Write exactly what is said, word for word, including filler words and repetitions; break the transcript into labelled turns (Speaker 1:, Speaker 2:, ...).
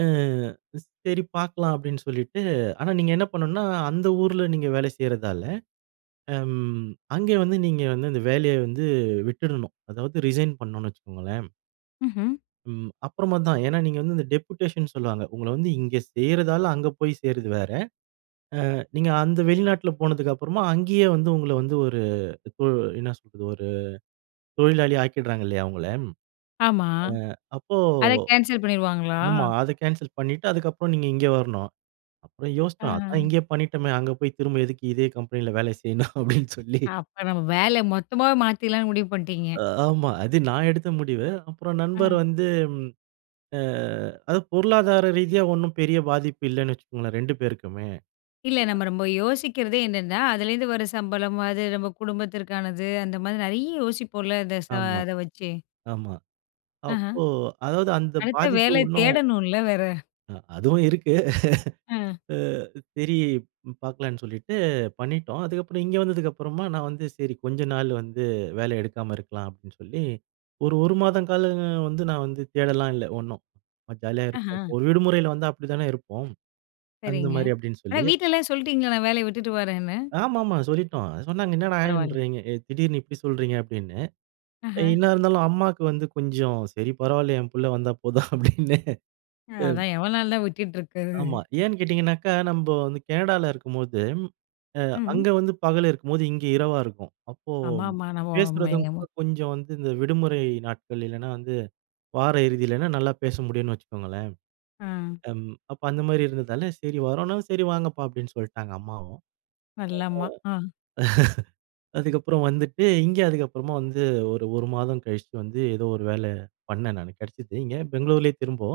Speaker 1: ஆ ஸ் சரி பார்க்கலாம் அப்டின்னு சொல்லிட்டு ஆனா, நீங்க என்ன பண்ணுனா அந்த ஊருல நீங்க வேலை செய்றதால, ஆம். அங்கே வந்து நீங்க வந்து அந்த வேலைய வந்து விட்டுடணும், அதாவது ரிசைன் பண்ணோம்னு வச்சுக்கோங்களேன்.
Speaker 2: ம்ஹ்ம்.
Speaker 1: ம். அப்புறமா தான். ஏனா, நீங்க வந்து இந்த டெப்யூடேஷன்னு சொல்வாங்க. உங்கள வந்து இங்கே சேர்யிரதால அங்க போய் சேர்றது வேற. ஆ நீங்க அந்த வெளிநாட்ல போனதுக்கு அப்புறமா அங்கேயே வந்து உங்கள வந்து ஒரு இப்போ என்ன சொல்றது ஒரு தொழிலாளி ஆக்கிடுறாங்க இல்லையா அவங்கள ம்.
Speaker 2: ஆமா.
Speaker 1: ஆ அப்போ
Speaker 2: அத கேன்சல் பண்ணிடுவாங்களா?
Speaker 1: ஆமா. அத கேன்சல் பண்ணிட்டு அதுக்கு அப்புறம் நீங்க இங்க வரணும். அப்புறம் யோசிச்சோம். அதான்
Speaker 2: ஆஹ.
Speaker 1: இங்கேயே பண்ணிட்டோமே, அங்க போய் திரும்ப எதுக்கு இதே கம்பெனியில வேல செய்யணும் அப்டின் சொல்லி
Speaker 2: அப்ப நம்ம வேல மொத்தமாவே மாத்திக்கலான்னு முடிவு பண்ணிட்டீங்க?
Speaker 1: ஆ, ஆமா, அது நான் எடுத்த முடிவு. அப்புறம் நண்பர்
Speaker 2: ம்.
Speaker 1: வந்து ம். ஆ அது பொருளாதார ரீதியா ஒண்ணும் பெரிய பாதிப்பு இல்லன்னு வச்சுக்கோங்களேன் ரெண்டு பேருக்குமே.
Speaker 2: இல்ல நம்ம ரொம்ப யோசிக்கிறதே என்னன்னா, அதுலேருந்து வர சம்பளம் அது நம்ம குடும்பத்திற்கானது அந்த மாதிரி நெறைய யோசிப்போம்ல அந்த ச
Speaker 1: ஆமா.
Speaker 2: அத வச்சு.
Speaker 1: ஆமா.
Speaker 2: அஹ.
Speaker 1: அப்போ அதாவது அந்த
Speaker 2: அடுத்த
Speaker 1: பாதிப்பு
Speaker 2: வேல
Speaker 1: ஒண்ணும்
Speaker 2: தேடணும்ல வேற.
Speaker 1: அ அதுவும் இருக்கு.
Speaker 2: அ.
Speaker 1: அ சரி பார்க்கலான்னு சொல்லிட்டு பண்ணிட்டோம். அதுக்கப்புறம் இங்க வந்ததுக்கு அப்புறமா நான் வந்து சரி கொஞ்ச நாள் வந்து வேலை எடுக்காம இருக்கலாம் அப்டின்னு சொல்லி ஒரு ஒரு மாதம் காலம் வந்து நான் வந்து தேடலாம் இல்ல ஒண்ணும், ஜாலியா இருப்போம்
Speaker 2: ஆஹா
Speaker 1: ஒரு விடுமுறையில வந்தா அப்டிதானே இருப்போம். அந்த
Speaker 2: சரிங்க.
Speaker 1: மாரி அப்டின்னு
Speaker 2: ஆனா,
Speaker 1: சொல்லி.
Speaker 2: வீட்டுலலாம் சொல்லிட்டீங்களா நான் வேலையை விட்டுட்டு வரேன்னு?
Speaker 1: ஆமா, ஆமா. சொல்லிட்டோம். அது சொன்னாங்க
Speaker 2: பரவால்ல.
Speaker 1: என்னடான்றீங்க. திடீரென்னு இப்டி சொல்றீங்க அப்டின்னு.
Speaker 2: ஆஹ.
Speaker 1: என்ன இருந்தாலும் அம்மாக்கு வந்து கொஞ்சம் சரி பரவாயில்லையே என் பிள்ள வந்தா போதும் அப்டின்னு.
Speaker 2: அ
Speaker 1: அ.
Speaker 2: அதான் எவ்வளோ நாள் தான் விட்டுட்டு இருக்குறது.
Speaker 1: ஆமா. ஏன்னு கேட்டீங்கன்னாகா, நம்ப வந்து கேனடால இருக்கும்போது அ
Speaker 2: ம்ஹ்ம்.
Speaker 1: அங்க வந்து பகல் இருக்கும்போது இங்கே இரவா இருக்கும். அப்போ
Speaker 2: அம்மா ஆமா நம்ம மே
Speaker 1: பேசுறதும் கூட கொஞ்சம் வந்து இந்த விடுமுறை நாட்களில் இல்லன்னா, வந்து வார இறுதியிலனா நல்லா பேச முடியுன் வச்சுக்கோங்களேன்.
Speaker 2: ம்.
Speaker 1: அம் அப்ப அந்த மாரி இருந்ததால சரி வரோன்னா சரி வாங்கப்பா அப்டின்னு சொல்லிட்டாங்க அம்மாவும்.
Speaker 2: நல்ல அம்மா. ஆ.
Speaker 1: அதுக்கப்புறம் வந்துட்டு இங்க அதுக்கப்புறமா வந்து ஒரு ஒரு மாதம் கழிச்சு வந்து ஏதோ ஒரு வேல பண்னேன் நானு கேடைச்சது. இங்கே பெங்களூரிலேயே திரும்போ